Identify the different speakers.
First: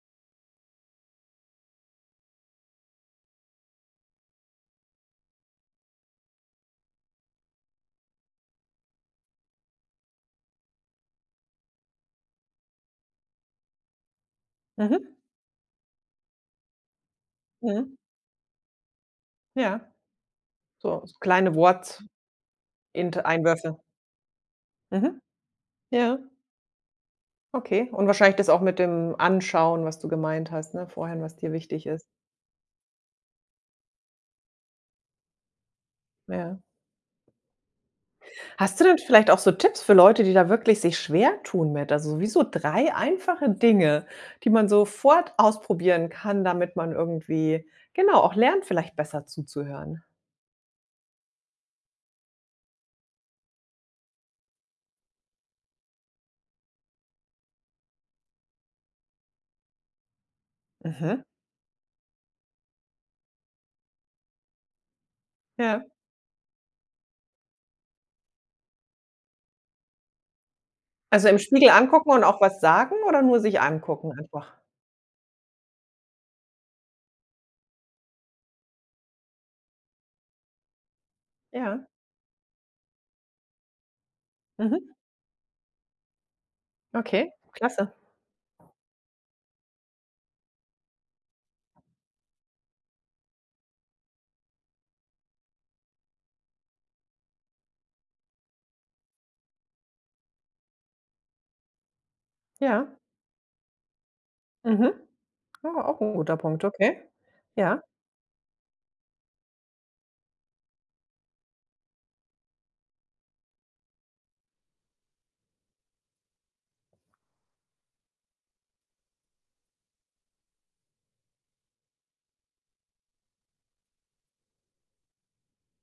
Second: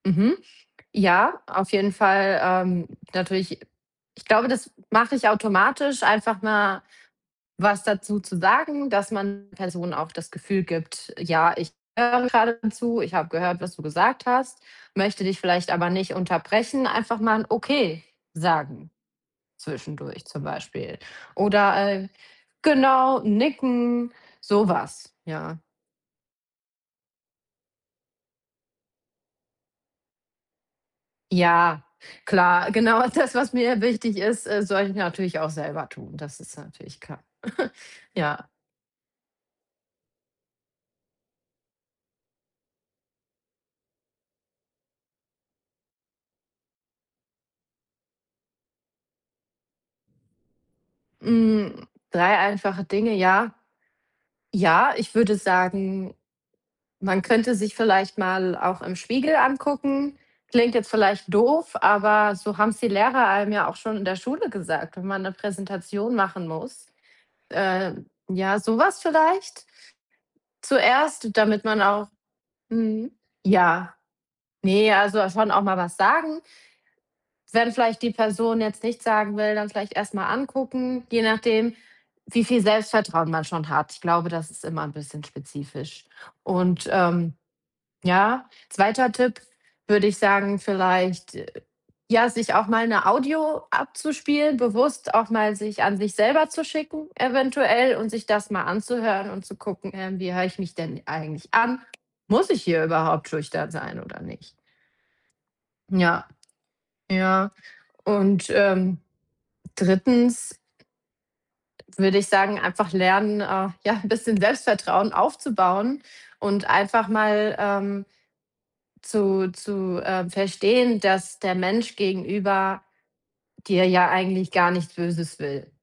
Speaker 1: Mhm. Ja, auf jeden Fall, ähm, natürlich ich glaube, das mach ich automatisch, einfach mal was dazu zu sagen, dass man Personen auch das Gefühl gibt: „Ja, ich höre grade zu. Ich hab gehört, was du gesagt hast,
Speaker 2: Mhm.
Speaker 1: möchte dich vielleicht aber nicht unterbrechen“, einfach mal 'n
Speaker 2: Mhm.
Speaker 1: „Okay“ sagen
Speaker 2: Ja.
Speaker 1: zwischendurch zum Beispiel
Speaker 2: So s kleine
Speaker 1: oder,
Speaker 2: Worts
Speaker 1: äh genau,
Speaker 2: int Einwürfe.
Speaker 1: nicken, so was,
Speaker 2: Mhm.
Speaker 1: ja.
Speaker 2: Ja. Okay. Und wahrscheinlich das auch mit dem Anschauen, was du gemeint hast, ne, vorhin, was dir
Speaker 1: Ja,
Speaker 2: wichtig ist?
Speaker 1: klar, genau das, was mir wichtig ist, äh, sollte ich natürlich auch selber tun. Das ist
Speaker 2: Ja.
Speaker 1: natürlich klar. Ja.
Speaker 2: Hast du denn vielleicht auch so Tipps für Leute, die da wirklich sich schwertun mit? Also, wie so 3 einfache Dinge, die man sofort ausprobieren kann, damit man irgendwie, genau, auch lernt, vielleicht besser zuzuhören.
Speaker 1: Mhm, 3 einfache Dinge, ja. Ja, ich würde sagen, man könnte sich vielleicht mal auch im Spiegel angucken. Klingt jetzt
Speaker 2: Mhm.
Speaker 1: vielleicht doof, aber so haben's die Lehrer einem ja auch schon in der Schule gesagt, wenn man 'ne
Speaker 2: Ja.
Speaker 1: Präsentation machen muss. Äh, ja, so was vielleicht?
Speaker 2: Also,
Speaker 1: Zuerst,
Speaker 2: im
Speaker 1: damit
Speaker 2: Spiegel
Speaker 1: man auch
Speaker 2: angucken und auch was sagen
Speaker 1: mhm,
Speaker 2: oder nur sich
Speaker 1: ja,
Speaker 2: angucken einfach?
Speaker 1: ne, also dass schon auch mal was sagen. Wenn vielleicht die Person jetzt nichts sagen will, dann vielleicht erst mal angucken, je nachdem,
Speaker 2: Ja.
Speaker 1: wie viel Selbstvertrauen man schon hat. Ich glaube, das ist immer
Speaker 2: Mhm.
Speaker 1: 'n bisschen spezifisch. Und,
Speaker 2: Okay,
Speaker 1: ähm,
Speaker 2: klasse.
Speaker 1: ja, 2. Tipp, würde ich sagen, vielleicht, äh, ja, sich auch mal 'ne Audio abzuspielen, bewusst auch mal sich an sich selber zu schicken eventuell und sich das mal anzuhören und zu gucken: „Ähm, wie hör ich mich denn eigentlich an? Muss ich hier
Speaker 2: Ja.
Speaker 1: überhaupt schüchtern sein oder nicht?“
Speaker 2: Mhm, ah, auch 'n
Speaker 1: Ja,
Speaker 2: guter Punkt, okay.
Speaker 1: ja.
Speaker 2: Ja.
Speaker 1: Und, ähm, 3. würde ich sagen, einfach lernen, äh, ja, 'n bisschen Selbstvertrauen aufzubauen und einfach mal, ähm, zu zu, ähm, verstehen, dass der Mensch gegenüber dir ja eigentlich gar nichts Böses will.